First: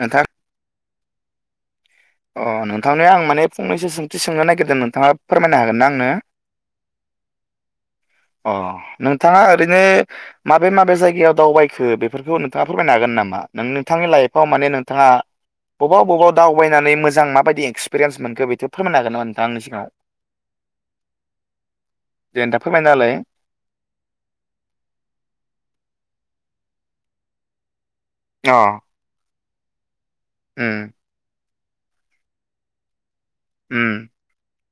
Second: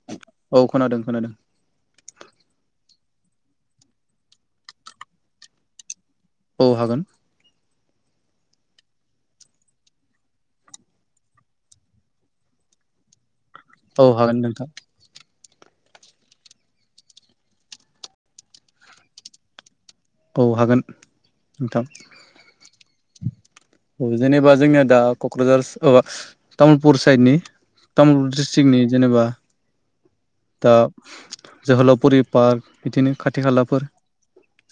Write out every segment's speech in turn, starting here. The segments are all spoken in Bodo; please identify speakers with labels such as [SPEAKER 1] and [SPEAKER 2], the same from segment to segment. [SPEAKER 1] नोंथां
[SPEAKER 2] औ खोनादों खोनादों
[SPEAKER 1] अ नोंथांनो आं माने फंनैसो सोंथि सोंनो नागिरदों नोंथाङा फोरमायनो हागोन ना आंनो
[SPEAKER 2] औ हागोन
[SPEAKER 1] अ नोंथाङा ओरैनो माबे माबे जायगायाव दावबायखो बेफोरखौ नोंथाङा फोरमायनो हागोन नामा नों
[SPEAKER 2] औ
[SPEAKER 1] नोंथांनि
[SPEAKER 2] हागोन
[SPEAKER 1] लाइफआव
[SPEAKER 2] नोंथां
[SPEAKER 1] माने नोंथाङा बबाव बबाव दावबाय नानै मोजां माबायदि एक्सपिरियेस मोनखो बेफोर फोरायनो हागोन नामा नोंथांंङा आंनि सिगाव
[SPEAKER 2] औ हागोन नोंथां
[SPEAKER 1] दे नोंथां फोरमायना होलाय
[SPEAKER 2] औ जेनेबा जोंनिया दा क'क्राझारक अ माबा तामुलपुर साइडनि तामुलपुर
[SPEAKER 1] अ
[SPEAKER 2] डिस्ट्रिक्कनि जेनेबा दा
[SPEAKER 1] उम
[SPEAKER 2] जोहोलावफुरि पार्क बिदिनो खाथ थि खालाफोर
[SPEAKER 1] उम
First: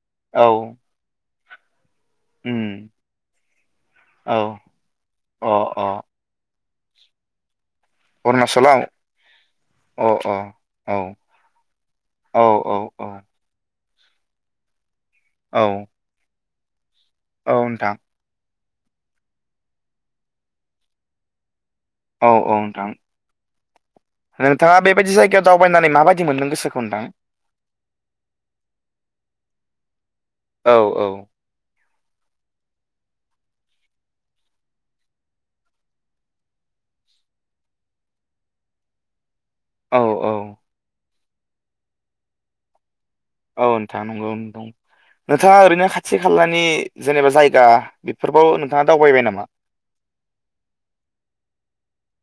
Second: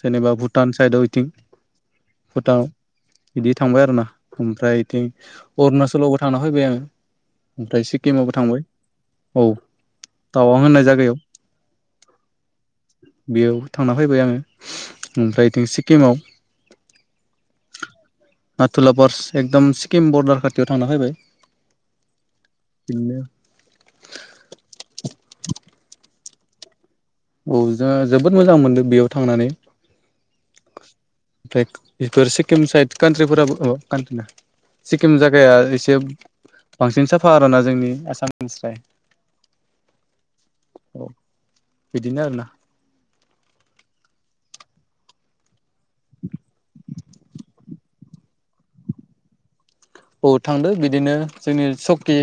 [SPEAKER 2] जेनेबा
[SPEAKER 1] औ
[SPEAKER 2] भुटान साइडआव इथिंनो [inaudible] भुटान
[SPEAKER 1] उम
[SPEAKER 2] बिदि थांबाय आरोना
[SPEAKER 1] औ
[SPEAKER 2] ओमफ्राय बिथिं
[SPEAKER 1] अ अ
[SPEAKER 2] अरुणाचलावबो थांना फैबाय आङो ओमफ्राय सिक्किमाबबो थांबाय
[SPEAKER 1] अरुणाचलाव
[SPEAKER 2] औ
[SPEAKER 1] अ अ
[SPEAKER 2] तावां होननाय
[SPEAKER 1] औ
[SPEAKER 2] जायगायाव
[SPEAKER 1] औ औ औ
[SPEAKER 2] बेयाव थांना फैबाय आङो ओमफ्रा
[SPEAKER 1] औ
[SPEAKER 2] इथिं सिक्किमाव
[SPEAKER 1] औ नोंथां
[SPEAKER 2] नाथुलापार्स एकदम सिक्किम बरदार खाथियाव थांना फैबाय
[SPEAKER 1] औ औ नोंथां
[SPEAKER 2] बिदिनो
[SPEAKER 1] नोंथाङा बेबायदि जायगायाव दावबायनानै माबायदि बिदि मोनदों गोसोखौ नोंथां
[SPEAKER 2] औ जोंङो जोबोद मोजां मोनदों बेयाव थांनानै
[SPEAKER 1] औ औ
[SPEAKER 2] ओमफ्राय बेफोर सिक्किम साइद कान्ट्रिफोराबो ओ कान्ट्रिनो सिक्किम जायागाया एसे बांसिन साफा आरोना जोंनि आसामनिस्राइ
[SPEAKER 1] औ औ
[SPEAKER 2] औ बिदिनो आरोना
[SPEAKER 1] औ नोंथां नंगौ नोंथां नोंथाङा ओरैनो खाथि खालानि जेनेबा जायगा बेफोरबाव नोंथाङा दावबायबाय नामा?
[SPEAKER 2] ओ थांदों बिदिनो जोंनि सौकि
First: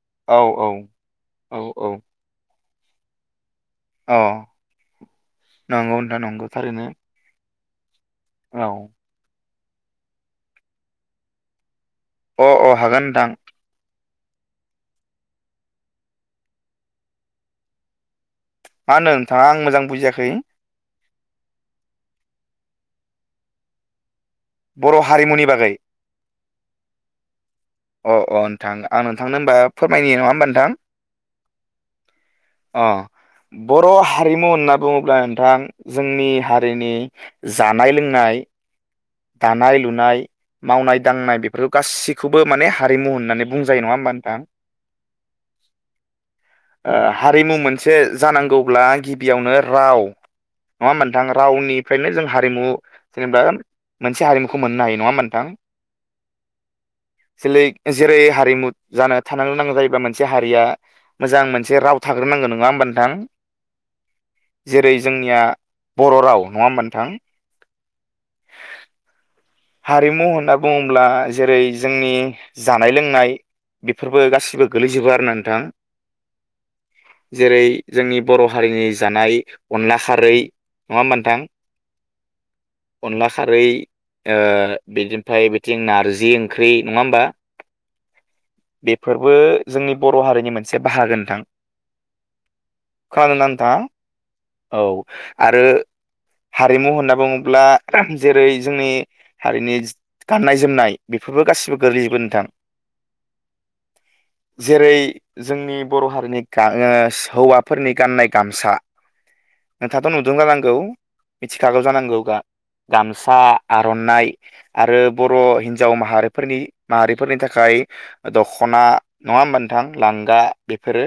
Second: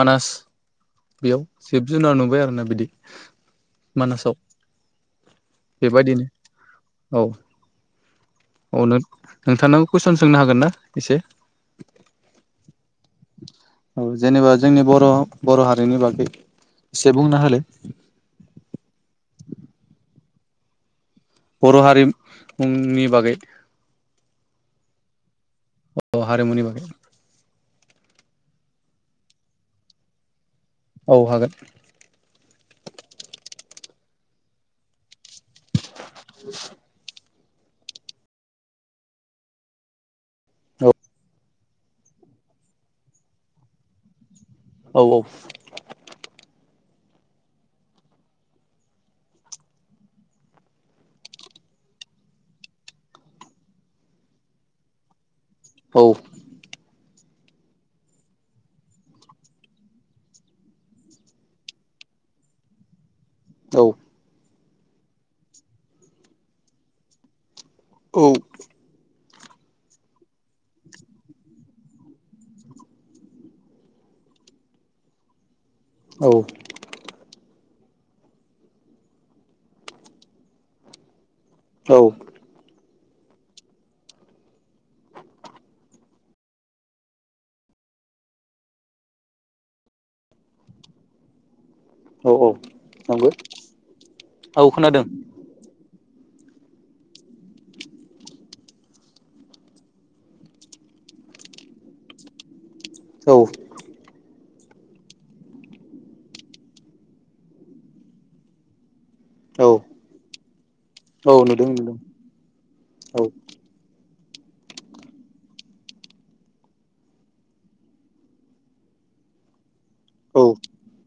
[SPEAKER 2] मानास
[SPEAKER 1] औ औ
[SPEAKER 2] बेयाव
[SPEAKER 1] औ
[SPEAKER 2] जिब जुनार नुबाय आरोना बिदि
[SPEAKER 1] अह
[SPEAKER 2] मानासाव
[SPEAKER 1] नंगौ नोंथां
[SPEAKER 2] बेबायदिनो
[SPEAKER 1] नंगौ थारैनो
[SPEAKER 2] औ औ नो- नोंथांनाव कुइसन सोंनो हागोन ना एसे?
[SPEAKER 1] अह अह हागोन नोंथां।
[SPEAKER 2] औ जेनेबा जोंनि बर' बर' हारिनि बागै एसे बुंना होलाय।
[SPEAKER 1] मा होनो नोंथाङा आं मोजां बुजियाखै?
[SPEAKER 2] बर' हारिनि बागै
[SPEAKER 1] बर' हारिमुनि बागै
[SPEAKER 2] बर' हारिमुनि बागै
[SPEAKER 1] अ' अ' नोंथां आं नोंथांनो होनबा फोरमायनि नङा होमबा नोंथां
[SPEAKER 2] औ हागोन।
[SPEAKER 1] अ' बर' हारिमु होनना बुङोब्ला नोंथां जोंनि हारिनि जानाय- लोंनाय दानाय- लुनाय मावनाय दांनाय बे बेफोरो गासिखौबो माने हारिमु होननानै बुंजायो नङा होमबा नोंथां।
[SPEAKER 2] औ औ
[SPEAKER 1] ओ हारिमु मोनसे जानांगौब्ला गिबियावनो राव नङा होनबा नोंथां रावनिफ्रायनो जों हारिमु जेनेबा मोनसे हारिमुखौ मोननो हायो नङा होनबा नोंथां।
[SPEAKER 2] औ
[SPEAKER 1] जोलै जेरै हारिमु जानो थानो गोनां जायोबा मोनसे हारिया मोजां मोनसे राव थाग्रोनांगौ नङा होमबा नोंथां।
[SPEAKER 2] औ
[SPEAKER 1] जेरै जोंनिया बर' राव नङा होनबा नोंथां ।
[SPEAKER 2] औ
[SPEAKER 1] हारिमु होनना बुङोब्ला जेरै- जोंनि जानाय लोंनाय बेफोरबो गासिबो गोलैजोबो आरो नोंथां।
[SPEAKER 2] औ
[SPEAKER 1] जेरै- जोंनि बर' हारिनि जानाय अनला खारै नङा होनबा नोंथां।
[SPEAKER 2] औ
[SPEAKER 1] अनला खारै ओ बिनिफ्राय बिथिं नारजि ओंख्रि नङा होमबा बेफोरबो जोंनि बर' हारिनि मोनसे बाहागो नोंथां।
[SPEAKER 2] औ नंगौ
[SPEAKER 1] खोनादो ना नोंथां? औ आरो हारिमु होनना बुङोब्ला जेरै-जोंनि हारिनि गाननाय जोमनाय बेफोरबो गासिबो गोरलैजोबो नोंथां।
[SPEAKER 2] औ
[SPEAKER 1] जेरै जोंनि बर' हारिनि ओ हौवाफोरनि गाननाय गामसा
[SPEAKER 2] औ
[SPEAKER 1] नोंथाङाथ' नुदों जानांगौ
[SPEAKER 2] औ नुदों
[SPEAKER 1] मिथिखागौ
[SPEAKER 2] नुदों
[SPEAKER 1] जानांगौ
[SPEAKER 2] औ
[SPEAKER 1] गामसा फाननाय आरो बर' हिनजाव माहारिफोरनि माहारिफोरनि थाखाय दख'ना नङा होमबा गोथां लांगा
[SPEAKER 2] औ
[SPEAKER 1] बेफोरो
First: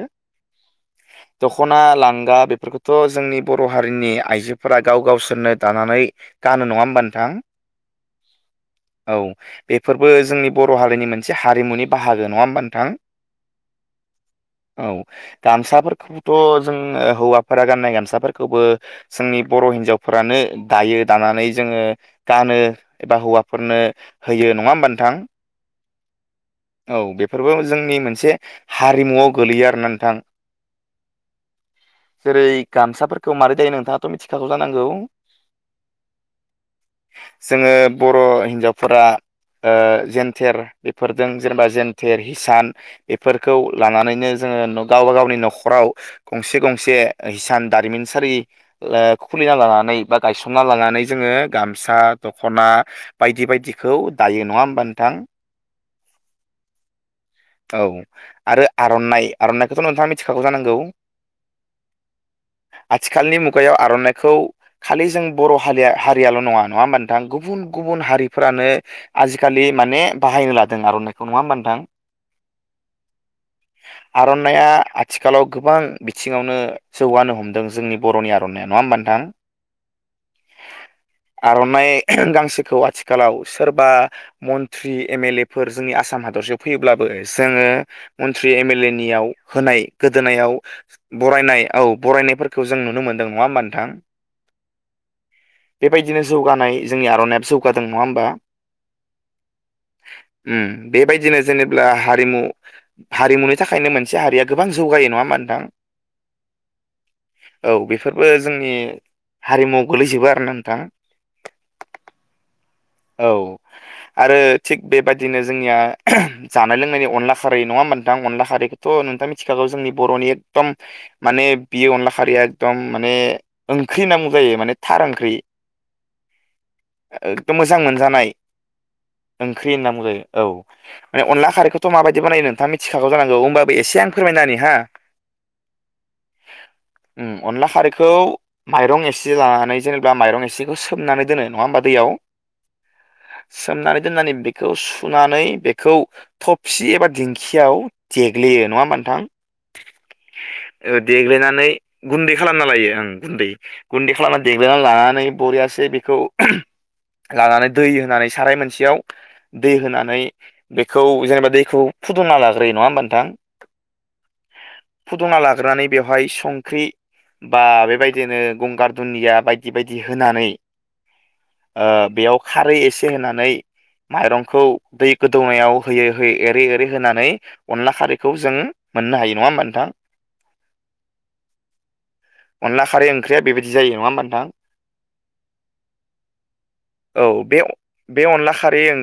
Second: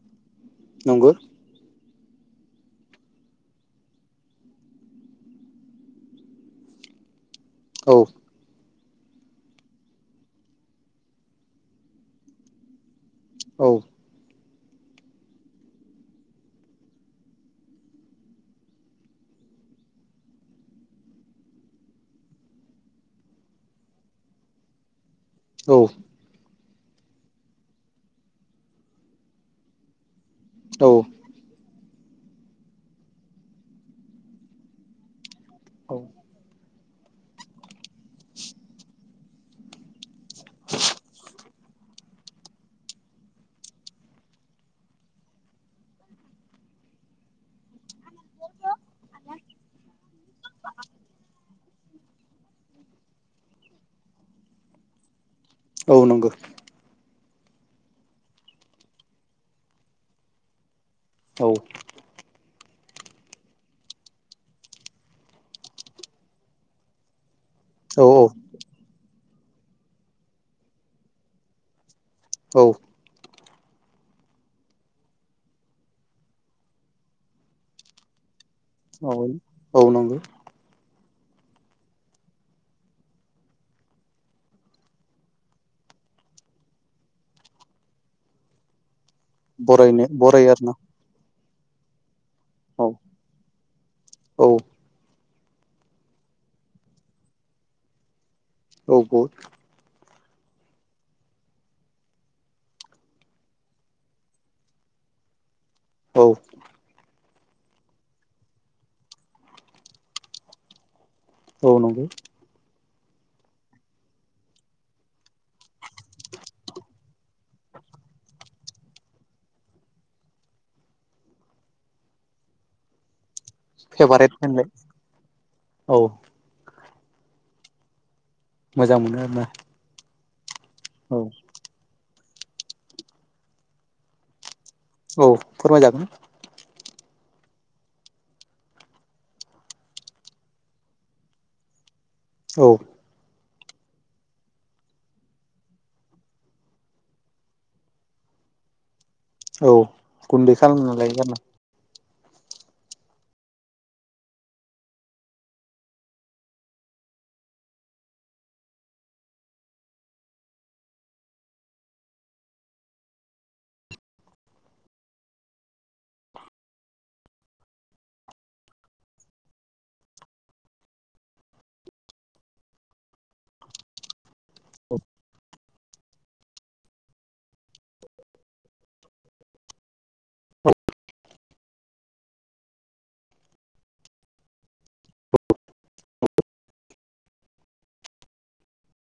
[SPEAKER 2] नंगौ
[SPEAKER 1] दख'ना लांगा ङुंगा बेफोरखौथ' जोंनि बर' हारिनि आइजोफोरा गाव गावसोरनो दानानै गानो नङा होमबा नोंथां।
[SPEAKER 2] औ
[SPEAKER 1] औ बेफोरबो जोंनि बर' हारिनि मोनसे हारिमुनि बाहागो नङा होमबा नोंथां।
[SPEAKER 2] औ
[SPEAKER 1] औ गामसाफोरखौथ' जोंङो हौवाफोरा गाननाय गामसाफोरखौबो जोंनि बर' हिनजावफोरानो दायो । दानानै जोङो गानो एबा हौवाफोरनो होयो नङा होमबा नोंथां।
[SPEAKER 2] औ
[SPEAKER 1] औ बेफोरबो जोंनि मोनसे हारिमुआव गोलैयो आरोना नोंथां।
[SPEAKER 2] औ
[SPEAKER 1] जेरै गामसाफोरखौ मारै दायो नोंथाङाथ' मिथिखागौ जानांगौ।
[SPEAKER 2] औ
[SPEAKER 1] जोङो बर' हिनजावफोरा ओ जेन थेर बेफोरजों जेनेबा जेेनथेर हिसान बेफोरखौ लानानैनो जोङो गावबा गावनि न'खराव गंसे गंसे हिसान दारिमिन सारि खुलिना लानानै बा गायसंना लानानै जोङो गामसा दख'ना बायदि बायदिखौ दायो नङा होमबा नोंथां?
[SPEAKER 2] औ नंगौ।
[SPEAKER 1] औ आरो आर'नाइ आर'नाइखौथ' नोंथाङा मिथिखागौ जानांगौ?
[SPEAKER 2] औ।
[SPEAKER 1] आथिखालनि मुगायाव आर'नाइखौ खालि जों बर' हारिया हारि ल' नङ नङा होमबा नोंथां गुबुन गुबुन
[SPEAKER 2] औ
[SPEAKER 1] हारिफ्रानो आजिखालि माने बाहायनो लादों आर'नाइखौ नङा होमबथां?
[SPEAKER 2] औ।
[SPEAKER 1] आर'नायइआ आथिखालाव गोबां बिथिङावनो जौगानो हमदों जोंनि बर'नि आर'नाइा नङा होमबा
[SPEAKER 2] औ
[SPEAKER 1] नोंथां?
[SPEAKER 2] औ नंगौ
[SPEAKER 1] आर'नाइ गांसोखौ आथिखालाव सोरबा मन्त्रि एम एल ए फोर जोंनि आसाम हादरसेयाव फैयोब्लाबो जोङो मन्त्रि एम एल ए नियाव होनाय
[SPEAKER 2] बरायनो बरायो
[SPEAKER 1] गोदोनायाव
[SPEAKER 2] आरोना
[SPEAKER 1] बरायनाय औ बरायनायफोरखौ जों
[SPEAKER 2] औ
[SPEAKER 1] नुनो मोनदों नङा होमबा नोंथां?
[SPEAKER 2] औ।
[SPEAKER 1] बेबायदिनो जौगानाय जोंनि आर'नाइाब जौगादों नङा होमबा?
[SPEAKER 2] औग'
[SPEAKER 1] बेबायदिनो जेनेब्ला हारिमु हारिमुनि थाखायनो मोनसे हारिया गोबां जौगायो नङा मा नोंथां?
[SPEAKER 2] औ।
[SPEAKER 1] औ बेफोरबो जोंनि हारिमुआव गोलैजोबो आरो ना थां [inaudible]
[SPEAKER 2] औ नंगौ
[SPEAKER 1] औ आरो थिग बेबायदिनो जोंनिया जानाय लोंनायनि अनला खारिै नङा होमबा नोंथां अनला खारिैखौथ' नोंथां मिथिखागौ जोंनि बर'नि एकदम माने बियो अनला खारिैया एकदम माने ओंख्रि होनांगौ
[SPEAKER 2] फेभारेट
[SPEAKER 1] जायो
[SPEAKER 2] होनलाय
[SPEAKER 1] माने थार ओंख्रि।
[SPEAKER 2] औ
[SPEAKER 1] [inaudible] मोजां मोनजानाय।
[SPEAKER 2] मोजां मोनो आरोना
[SPEAKER 1] ओंख्रि होनना बुंजायो। औ।
[SPEAKER 2] औ
[SPEAKER 1] माने अनला आरोारिखौथ' माबायदि बिदि बानायो नोंथाङा मिथिखागौ जानांगौ होमबाबो एसे आं फोरमायना होनि हा
[SPEAKER 2] औ फोरमायजागोन।
[SPEAKER 1] अनला खारैखौ माइरं एसे लानानै जेनेबा माइरं एसेखौ सोमनानै दोनो नङा होमबा दैयाव।
[SPEAKER 2] औ।
[SPEAKER 1] सोमनानै दोननानै बेखौ सुनानै बेखौ थबसि एबा दिंखियाव देग्लियो नङा होमबा नोंथां?
[SPEAKER 2] औ गुन्दै खालामना लायो आरोना
[SPEAKER 1] देग्लिनानै गुन्दै खालामना खालामायो आं गुन्दै गुन्दै खालामनानै देग्रोना‌ लानानै बरियासो बेखौ लानानै दै होनानै साराय मोनसेयाव दै होनानै बेखौ जेनेबा दैखौ फुदुंना लाग्रोयो नङा होमबा नोंथां? फुदुंना लाग्रोनानै बेवहाय संख्रि बा बेबायदिनो गंगार दुन्दिया बायदि बायदि होनानै बेयाव खारै एसे होनानै माइरंखौ दै गोदौनायाव होयै होयै एरै एरै होनानै अनला खारैखौ जों मोननो हायो नङा होमबा नोंथां? अनला खारै ओंख्रिया बेबायदि जायो नङा होमबा नोंथां? औ बे-बे अनला खारै ओं